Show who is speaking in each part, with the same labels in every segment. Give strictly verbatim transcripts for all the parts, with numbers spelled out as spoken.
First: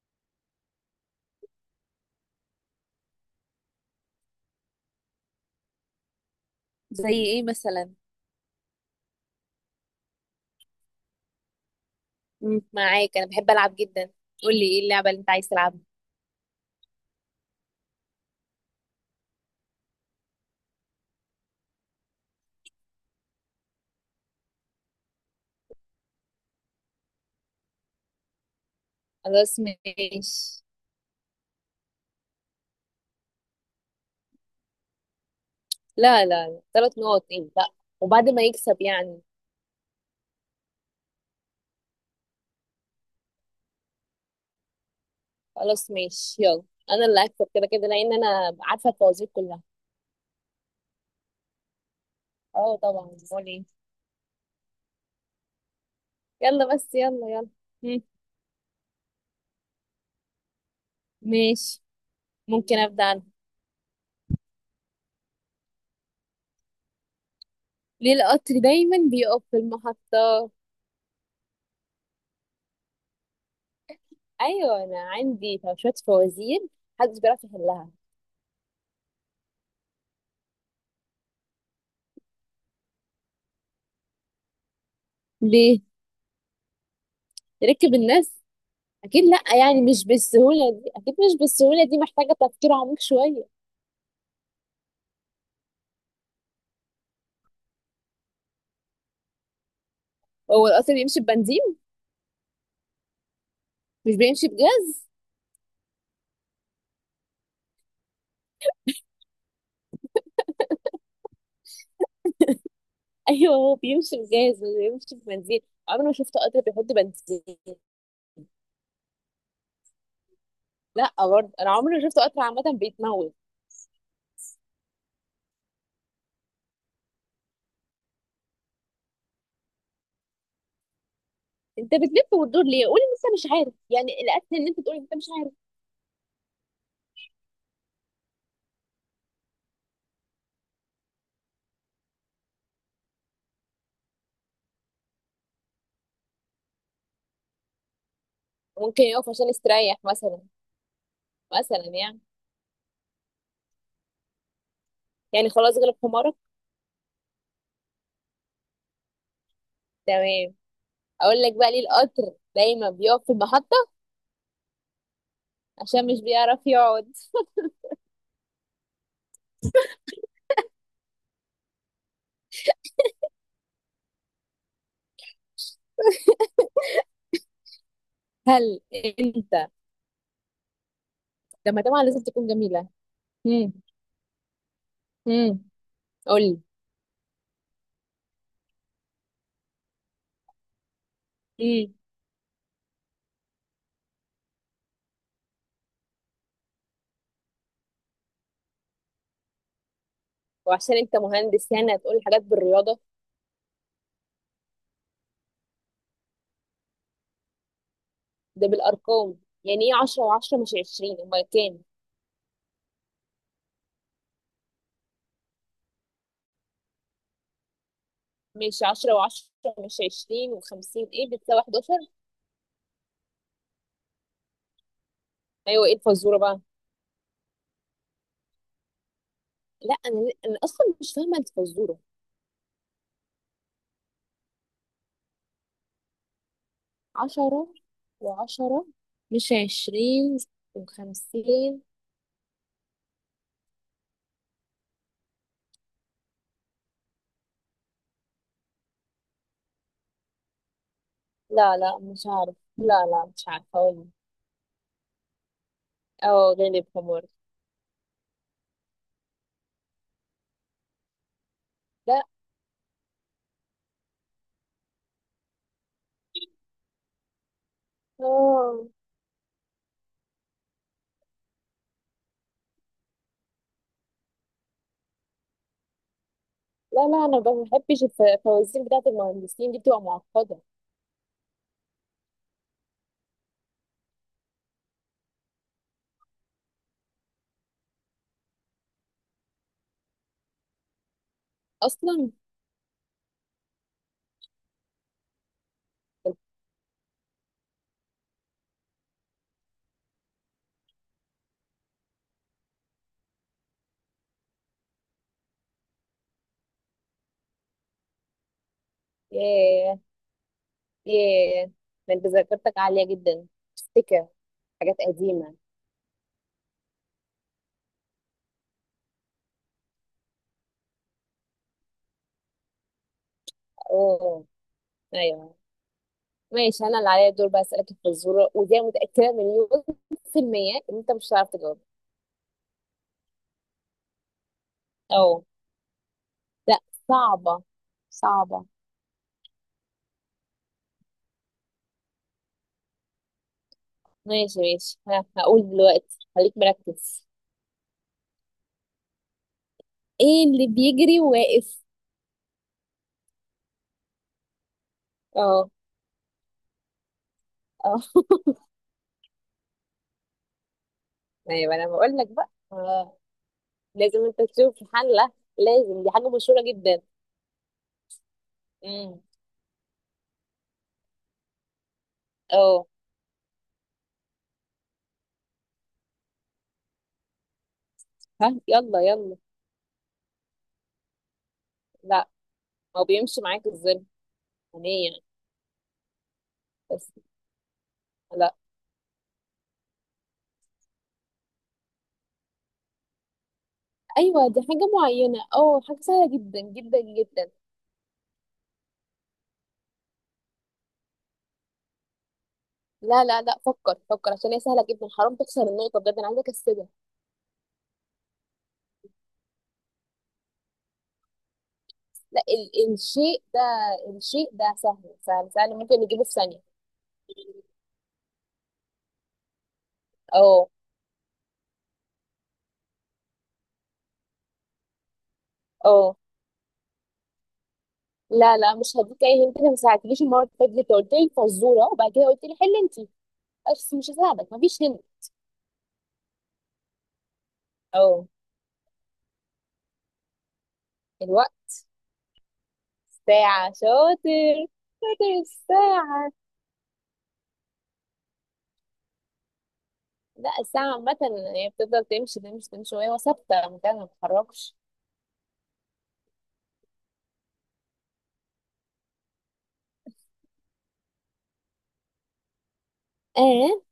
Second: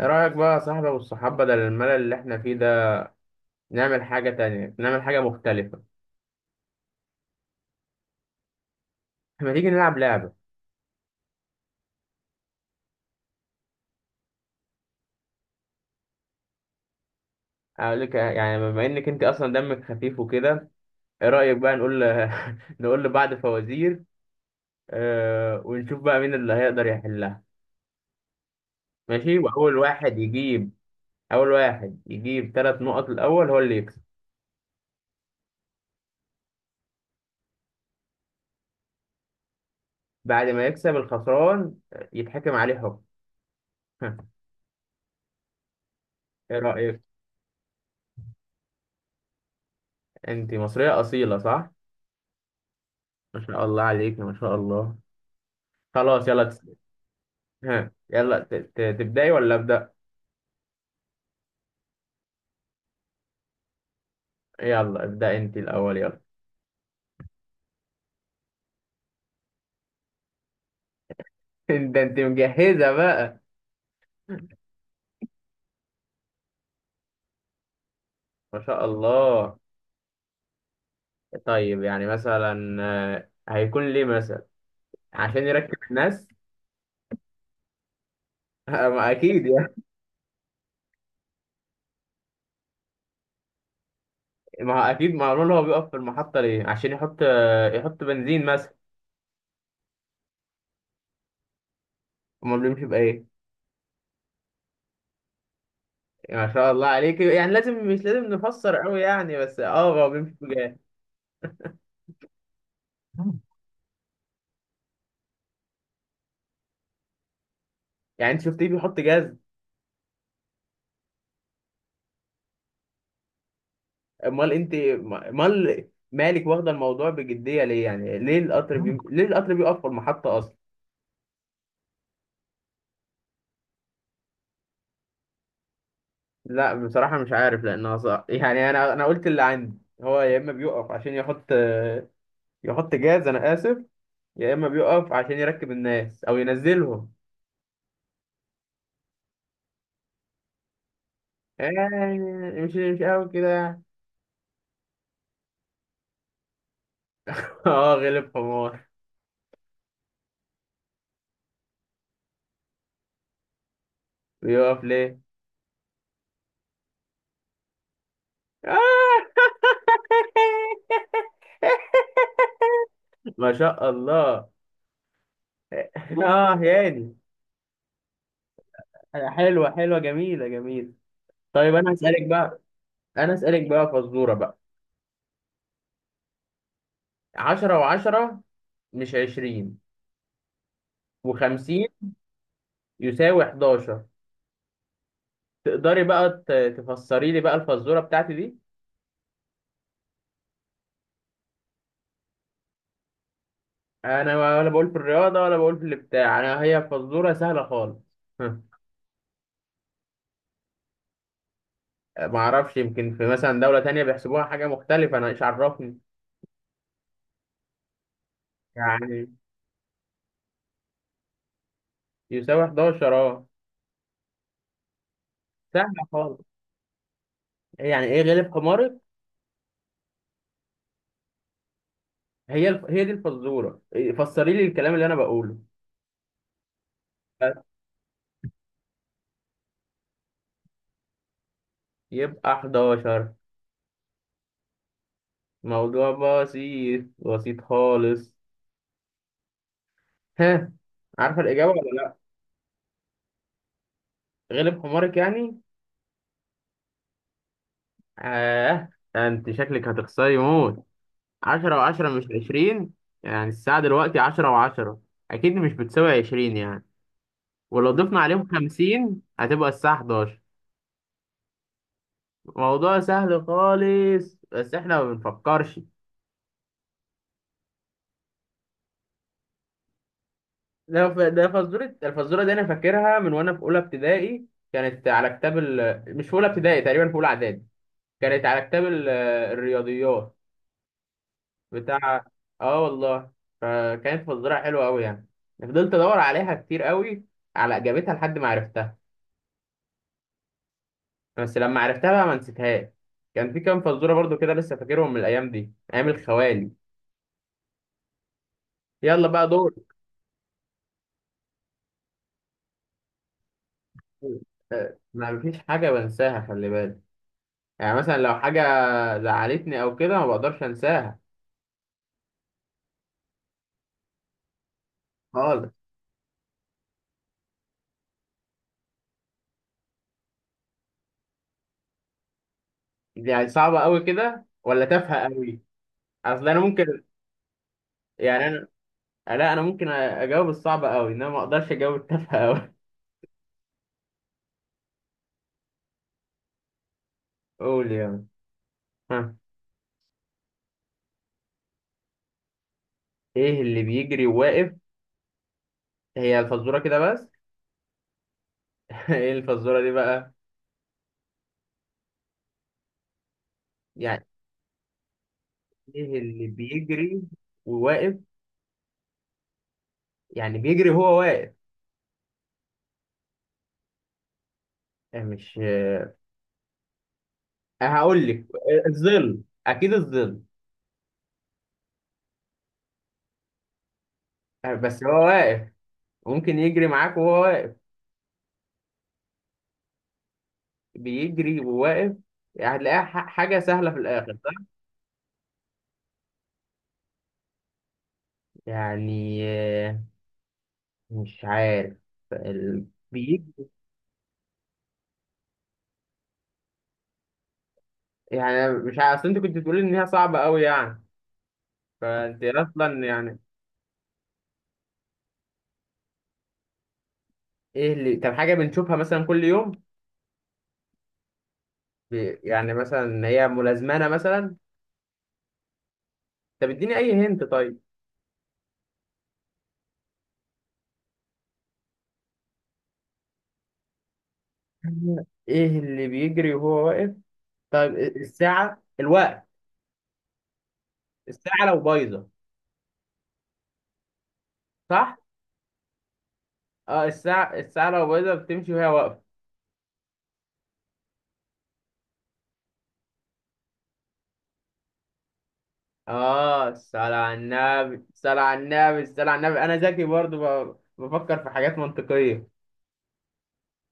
Speaker 1: ايه رأيك بقى يا صاحبي والصحاب بدل الملل اللي احنا فيه ده، نعمل حاجة تانية، نعمل حاجة مختلفة.
Speaker 2: زي ايه مثلا؟
Speaker 1: ما تيجي نلعب لعبة.
Speaker 2: مم. معاك، انا بحب العب جدا. قول لي ايه اللعبه اللي انت عايز تلعبها.
Speaker 1: اقول لك، يعني بما انك انت اصلا دمك خفيف وكده، ايه رأيك بقى نقول نقول لبعض فوازير. آه ونشوف بقى مين اللي هيقدر يحلها. ماشي،
Speaker 2: خلاص
Speaker 1: واول واحد
Speaker 2: ماشي.
Speaker 1: يجيب اول واحد يجيب ثلاث نقط الاول هو اللي يكسب.
Speaker 2: لا لا لا، ثلاث نقط ايه؟ لا، وبعد ما يكسب يعني؟
Speaker 1: بعد ما يكسب الخسران يتحكم عليه حكم.
Speaker 2: خلاص ماشي
Speaker 1: ايه
Speaker 2: يلا.
Speaker 1: رأيك؟
Speaker 2: انا اللي هكسب كده كده لان انا عارفه الفوازير كلها.
Speaker 1: انت مصرية أصيلة، صح؟
Speaker 2: اه طبعا،
Speaker 1: ما
Speaker 2: امال
Speaker 1: شاء
Speaker 2: ايه.
Speaker 1: الله عليك، ما شاء الله. خلاص، يلا.
Speaker 2: يلا بس يلا يلا.
Speaker 1: ها
Speaker 2: مم.
Speaker 1: يلا، ت- ت- تبدأي ولا أبدأ؟
Speaker 2: ماشي، ممكن ابدا انا.
Speaker 1: يلا ابدأ انت الأول، يلا.
Speaker 2: ليه القطر دايما بيقف في المحطه؟
Speaker 1: ده انت مجهزة بقى،
Speaker 2: ايوه انا عندي شويه فوازير محدش بيعرف يحلها.
Speaker 1: ما شاء الله. طيب يعني مثلا، آه، هيكون ليه مثلا؟ عشان يركب
Speaker 2: ليه؟
Speaker 1: الناس.
Speaker 2: ركب الناس؟
Speaker 1: آه، ما
Speaker 2: اكيد لا،
Speaker 1: اكيد يعني.
Speaker 2: يعني مش بالسهوله دي، اكيد مش بالسهوله دي، محتاجه تفكير عميق شويه.
Speaker 1: ما هو اكيد معلوم، هو بيقف في المحطة ليه؟ عشان يحط، آه، يحط بنزين مثلا.
Speaker 2: هو القطر بيمشي ببنزين؟
Speaker 1: امال بيمشي بايه؟
Speaker 2: مش بيمشي بجاز؟
Speaker 1: ما شاء الله عليك، يعني لازم مش لازم نفسر قوي يعني، بس اه هو بيمشي بجاز.
Speaker 2: ايوه هو بيمشي بجاز مش بيمشي ببنزين. عمري ما شفت قطر بيحط بنزين.
Speaker 1: يعني انت شفتيه بيحط جاز؟
Speaker 2: لا برضه انا عمري ما شفت قطر عامه بيتموت.
Speaker 1: امال انت، امال مالك واخده الموضوع بجديه ليه؟ يعني ليه القطر بي... ليه القطر بيقف في المحطه اصلا؟
Speaker 2: انت بتلف وتدور ليه؟ قولي ان انت مش عارف، يعني الاكل ان انت تقولي انت مش عارف.
Speaker 1: لا بصراحه مش عارف، لانها صح يعني، انا انا قلت اللي عندي هو يا اما بيقف عشان يحط يحط جاز، انا اسف، يا اما بيقف عشان يركب الناس او ينزلهم.
Speaker 2: ممكن يقف عشان يستريح مثلا، مثلا
Speaker 1: يعني
Speaker 2: يعني.
Speaker 1: مش مش قوي كده يعني.
Speaker 2: يعني خلاص غلب حمارك.
Speaker 1: اه غلب حمار.
Speaker 2: تمام. اقول لك بقى ليه القطر دايما بيقف في المحطه؟
Speaker 1: بيقف ليه؟
Speaker 2: عشان مش بيعرف يقعد.
Speaker 1: ما شاء الله. اه يعني،
Speaker 2: هل
Speaker 1: حلوه
Speaker 2: انت؟
Speaker 1: حلوه، جميله جميله. طيب
Speaker 2: لما
Speaker 1: انا
Speaker 2: طبعا لازم
Speaker 1: اسالك
Speaker 2: تكون
Speaker 1: بقى،
Speaker 2: جميلة.
Speaker 1: انا اسالك
Speaker 2: هم،
Speaker 1: بقى فزوره بقى:
Speaker 2: هم، قولي.
Speaker 1: عشرة و10 مش عشرين و50
Speaker 2: هم.
Speaker 1: يساوي حداشر. تقدري بقى ت- تفسري لي بقى الفزوره بتاعتي دي؟
Speaker 2: وعشان انت مهندس يعني هتقول حاجات بالرياضة؟
Speaker 1: انا ولا بقول في الرياضه ولا بقول في البتاع، انا هي فزوره سهله خالص.
Speaker 2: ده بالأرقام؟ يعني ايه عشرة وعشرة مش عشرين أمال كام؟
Speaker 1: ما اعرفش، يمكن في مثلا دوله تانية بيحسبوها حاجه مختلفه، انا ايش عرفني.
Speaker 2: ماشي، عشرة
Speaker 1: يعني
Speaker 2: وعشرة مش عشرين وخمسين ايه بتساوي حداشر؟
Speaker 1: يساوي أحد عشر اه.
Speaker 2: أيوة ايه
Speaker 1: سهله
Speaker 2: الفزورة
Speaker 1: خالص.
Speaker 2: بقى؟
Speaker 1: يعني ايه غلب حمارك.
Speaker 2: لا، أنا أنا أصلا مش فاهمة الفزورة.
Speaker 1: هي الف... هي دي الفزوره إيه، فسري لي الكلام اللي انا بقوله بس.
Speaker 2: عشرة وعشرة مش عشرين وخمسين.
Speaker 1: يبقى أحد عشر. موضوع بسيط، بسيط خالص. ها، عارفة الإجابة
Speaker 2: لا لا
Speaker 1: ولا لأ؟
Speaker 2: مش عارف، لا لا مش عارفة أقول.
Speaker 1: غلب حمارك يعني؟
Speaker 2: اه غالب حمار.
Speaker 1: آه. أنت شكلك هتخسري موت. عشرة وعشرة
Speaker 2: لا.
Speaker 1: مش عشرين يعني الساعة دلوقتي عشرة وعشرة أكيد مش بتساوي عشرين يعني، ولو ضفنا عليهم
Speaker 2: اه
Speaker 1: خمسين هتبقى الساعة حداشر. موضوع سهل خالص، بس إحنا ما بنفكرش.
Speaker 2: لا لا انا ما بحبش الف- الفوازير بتاعت المهندسين دي بتبقى معقده
Speaker 1: ده ف- ده فزورة، الفزورة دي أنا فاكرها من وأنا في أولى ابتدائي. كانت على كتاب ال... مش في أولى ابتدائي، تقريبا في أولى إعدادي. كانت على كتاب ال- الرياضيات بتاع.
Speaker 2: اصلا.
Speaker 1: اه والله. فكانت فزوره حلوه قوي يعني، فضلت ادور عليها كتير قوي على اجابتها لحد ما عرفتها، بس لما عرفتها بقى ما نسيتهاش. كان في كام فزوره برضو كده لسه فاكرهم من الايام دي، ايام الخوالي. يلا بقى دور.
Speaker 2: ياه، ياه، ده انت ذاكرتك عاليه جدا. تفتكر حاجات
Speaker 1: آه، ما
Speaker 2: قديمه؟
Speaker 1: فيش حاجه بنساها، خلي بالك. يعني مثلا لو حاجه زعلتني او كده ما بقدرش انساها
Speaker 2: اوه، ايوه.
Speaker 1: خالص.
Speaker 2: ماشي، انا اللي عليا الدور بقى اسالك الفزوره، ودي أنا متاكده مليون في الميه ان انت مش هتعرف تجاوب.
Speaker 1: يعني صعبه قوي كده ولا تافهه
Speaker 2: اه.
Speaker 1: قوي؟ اصل انا
Speaker 2: لا
Speaker 1: ممكن،
Speaker 2: صعبه، صعبه.
Speaker 1: يعني لا انا ممكن اجاوب الصعب قوي، انما ما اقدرش اجاوب التافهه قوي.
Speaker 2: ماشي ماشي، ها هقول دلوقتي خليك مركز.
Speaker 1: قول، يلا. ها.
Speaker 2: ايه اللي بيجري واقف؟
Speaker 1: ايه اللي بيجري وواقف؟
Speaker 2: اه.
Speaker 1: هي الفزوره كده بس.
Speaker 2: اه.
Speaker 1: ايه الفزوره دي بقى؟
Speaker 2: ايوه انا بقول لك بقى. آه. لازم
Speaker 1: يعني
Speaker 2: انت تشوف حلة. لازم، دي
Speaker 1: ايه
Speaker 2: حاجة
Speaker 1: اللي
Speaker 2: مشهورة جدا.
Speaker 1: بيجري وواقف؟
Speaker 2: امم،
Speaker 1: يعني بيجري هو واقف.
Speaker 2: اه.
Speaker 1: أه، مش أه، هقول لك،
Speaker 2: ها يلا يلا.
Speaker 1: الظل اكيد، الظل.
Speaker 2: لا، هو بيمشي معاك الظل؟
Speaker 1: أه، بس هو
Speaker 2: هنية؟
Speaker 1: واقف. ممكن يجري
Speaker 2: بس،
Speaker 1: معاك وهو واقف.
Speaker 2: لا.
Speaker 1: بيجري وواقف. يعني هتلاقيها ح- حاجه سهله في الاخر،
Speaker 2: ايوه دي
Speaker 1: صح؟
Speaker 2: حاجة معينة، اه حاجة سهلة جدا جدا جدا.
Speaker 1: يعني آه، مش عارف. ال-
Speaker 2: لا لا لا،
Speaker 1: بيجري.
Speaker 2: فكر فكر عشان هي سهلة جدا، حرام تخسر النقطة بجد انا عايزة اكسبها.
Speaker 1: يعني أنا مش عارف، اصل انت كنت بتقولي ان هي صعبه قوي يعني، فانت
Speaker 2: لا، ال
Speaker 1: اصلا يعني.
Speaker 2: الشيء ده، الشيء ده سهل سهل سهل ممكن نجيبه في ثانية.
Speaker 1: ايه اللي، طب حاجه بنشوفها مثلا كل يوم؟
Speaker 2: اه.
Speaker 1: ب- يعني مثلا هي ملازمانه مثلا.
Speaker 2: اه.
Speaker 1: طب اديني اي هنت طيب.
Speaker 2: لا لا مش هديك اي هنت، انا ما ساعدتنيش المرة اللي فاتت، انت قلت لي فزورة وبعد كده قلت لي حل انت، بس مش هساعدك مفيش هنت.
Speaker 1: ايه اللي بيجري وهو واقف؟ طيب إيه،
Speaker 2: اه
Speaker 1: الساعه، الوقت، الساعه
Speaker 2: الوقت،
Speaker 1: لو بايظه.
Speaker 2: ساعة شاطر.
Speaker 1: صح،
Speaker 2: شاطر الساعة.
Speaker 1: اه الساعه، الساعه لو بايظه بتمشي وهي واقفه.
Speaker 2: لا الساعة عامة، هي بتفضل تمشي تمشي تمشي وهي ثابتة مكانها ما بتتحركش.
Speaker 1: اه، الصلاة على النبي، الصلاة على النبي، الصلاة على النبي. انا ذكي برضو ب- بفكر في حاجات منطقيه.
Speaker 2: اه،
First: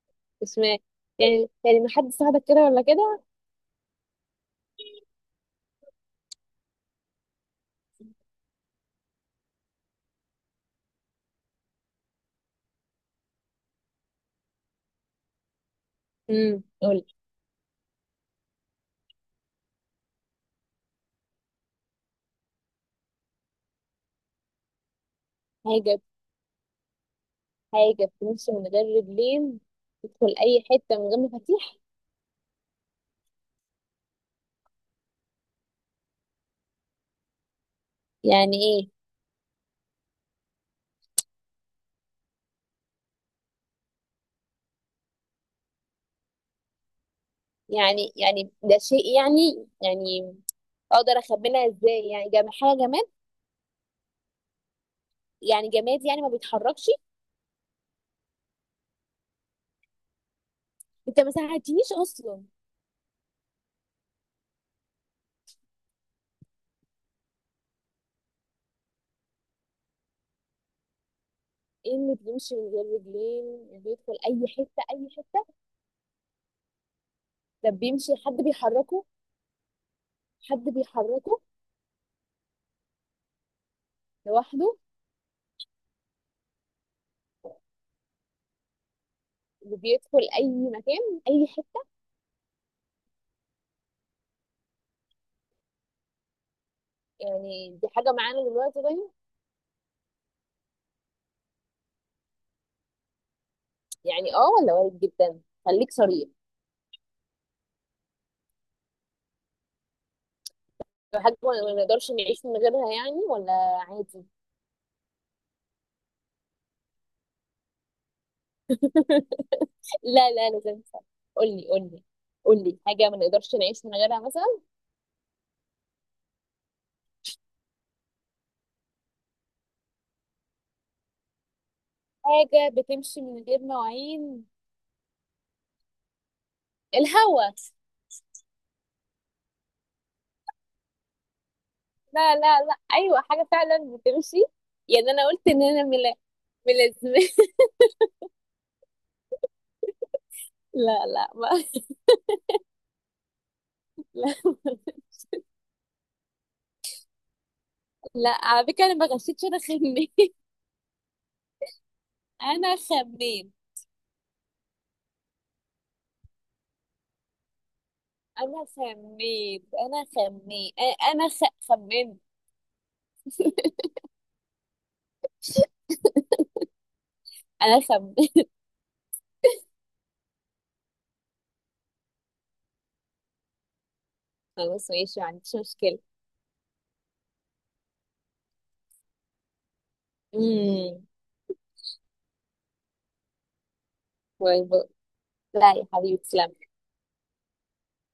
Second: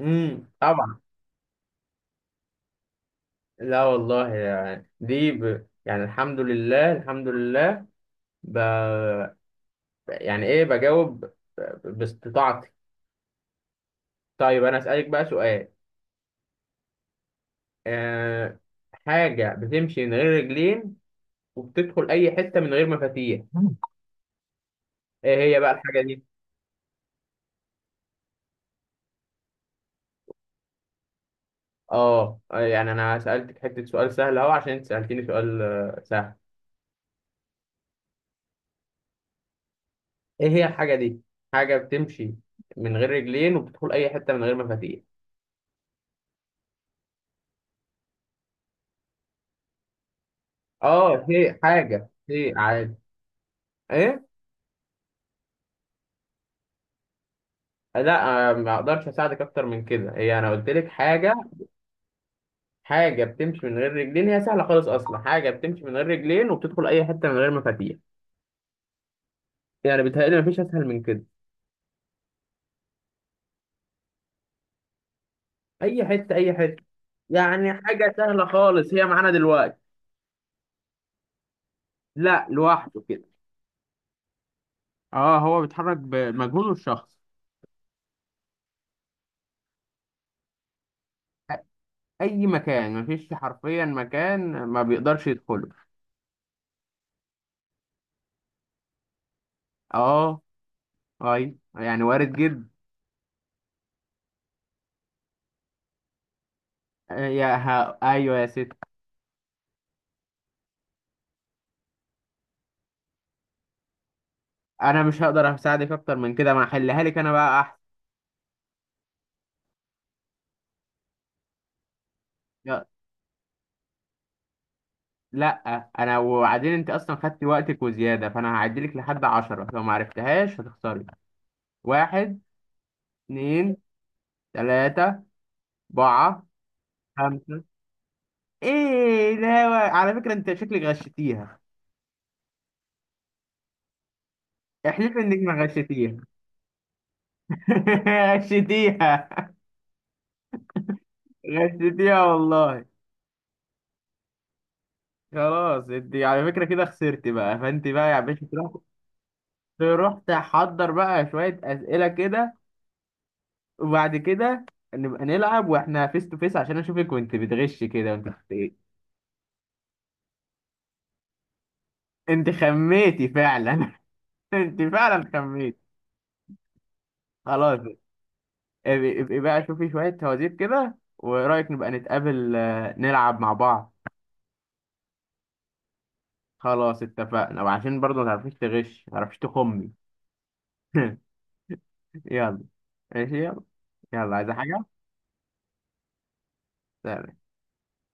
Speaker 1: امم
Speaker 2: مش ما،
Speaker 1: طبعا.
Speaker 2: يعني يعني ما حد ساعدك كده ولا كده.
Speaker 1: لا والله يعني دي ب... يعني الحمد لله، الحمد لله. ب... يعني ايه بجاوب ب- باستطاعتي. طيب انا اسالك بقى سؤال.
Speaker 2: امم، قول.
Speaker 1: أه... حاجه بتمشي من غير رجلين وبتدخل اي حته من غير مفاتيح. ايه هي بقى
Speaker 2: حاجة،
Speaker 1: الحاجه دي؟
Speaker 2: حاجة بتمشي من غير رجلين تدخل أي حتة من غير مفاتيح؟
Speaker 1: اه، آه، يعني انا سالتك حته سؤال سهل اهو، عشان انت سالتيني سؤال آه، سهل.
Speaker 2: يعني ايه؟
Speaker 1: ايه هي الحاجه دي؟ حاجه بتمشي من غير رجلين وبتدخل اي حته من غير مفاتيح.
Speaker 2: يعني يعني ده شيء يعني يعني اقدر
Speaker 1: اه، هي
Speaker 2: اخبيها ازاي؟
Speaker 1: حاجه،
Speaker 2: يعني جم
Speaker 1: هي
Speaker 2: حاجه،
Speaker 1: عادي.
Speaker 2: جماد؟
Speaker 1: ايه
Speaker 2: يعني جماد يعني ما بيتحركش.
Speaker 1: لا، آه، ما اقدرش اساعدك اكتر من كده، هي انا قلت لك
Speaker 2: انت ما
Speaker 1: حاجه،
Speaker 2: ساعدتنيش اصلا.
Speaker 1: حاجه بتمشي من غير رجلين، هي سهله خالص اصلا، حاجه بتمشي من غير رجلين وبتدخل اي حته من غير مفاتيح، يعني بيتهيألي مفيش اسهل من كده.
Speaker 2: ايه اللي بيمشي من غير رجلين بيدخل اي حته اي حته؟
Speaker 1: اي حته، اي حته.
Speaker 2: ده
Speaker 1: يعني
Speaker 2: بيمشي
Speaker 1: حاجه
Speaker 2: حد
Speaker 1: سهله خالص، هي
Speaker 2: بيحركه؟
Speaker 1: معانا دلوقتي.
Speaker 2: حد بيحركه؟
Speaker 1: لا لوحده كده.
Speaker 2: لوحده؟
Speaker 1: اه هو بيتحرك بمجهوده الشخص.
Speaker 2: وبيدخل اي مكان اي حته؟
Speaker 1: اي مكان، مفيش حرفيا مكان ما بيقدرش يدخله.
Speaker 2: يعني دي حاجه معانا دلوقتي طيب؟
Speaker 1: اه، اي يعني وارد جدا.
Speaker 2: يعني اه ولا وارد جدا؟ خليك صريح،
Speaker 1: آه، يا ها ايوه يا ست.
Speaker 2: لو حاجه ما ما نقدرش نعيش من غيرها يعني، ولا عادي؟
Speaker 1: انا مش هقدر اساعدك اكتر من كده، ما احلها لك انا بقى احسن.
Speaker 2: لا لا لازم أسأل. قولي، قولي، قولي
Speaker 1: يا-
Speaker 2: حاجه ما نقدرش نعيش من غيرها مثلا.
Speaker 1: لا. انا وبعدين انت اصلا خدتي وقتك وزياده، فانا هعدلك لحد عشرة، لو ما عرفتهاش هتخسري. واحد،
Speaker 2: حاجه بتمشي من غير
Speaker 1: اتنين،
Speaker 2: مواعين.
Speaker 1: تلاته، اربعه،
Speaker 2: الهوا.
Speaker 1: خمسه. ايه، لا. على فكره انت شكلك غشيتيها.
Speaker 2: لا لا لا، ايوه حاجه فعلا بتمشي. يعني
Speaker 1: احلف
Speaker 2: انا
Speaker 1: انك
Speaker 2: قلت ان
Speaker 1: ما
Speaker 2: انا ملا،
Speaker 1: غشيتيها.
Speaker 2: ملازمه.
Speaker 1: غشيتيها.
Speaker 2: لا، لا ما
Speaker 1: غشيتيها والله.
Speaker 2: لا،
Speaker 1: خلاص، انت على فكره كده خسرتي بقى، فانت بقى يا
Speaker 2: لا
Speaker 1: باشا
Speaker 2: على
Speaker 1: تروح،
Speaker 2: فكره انا ما غشيتش، انا خميت.
Speaker 1: تروح تحضر بقى شويه اسئله كده،
Speaker 2: انا خميت،
Speaker 1: وبعد كده نبقى نلعب واحنا فيس تو فيس عشان اشوفك وانت بتغش كده وانت بت-
Speaker 2: انا
Speaker 1: إيه.
Speaker 2: خميت، انا خميت، انا خ... خمنت.
Speaker 1: انت خميتي فعلا. انت فعلا خميتي. خلاص،
Speaker 2: انا خمنت.
Speaker 1: ابقي ابقي بقى شوفي شوية فوازير كده، ورأيك نبقى نتقابل، آه، نلعب مع بعض.
Speaker 2: خلاص ماشي ما عنديش مشكله.
Speaker 1: خلاص اتفقنا، وعشان برضه ما تعرفيش تغش، ما تعرفيش تخمي.
Speaker 2: امم.
Speaker 1: يلا. ماشي، يلا. يلا، عايزة
Speaker 2: باي
Speaker 1: حاجة؟
Speaker 2: باي. لا يا حبيبي تسلم.
Speaker 1: سلام.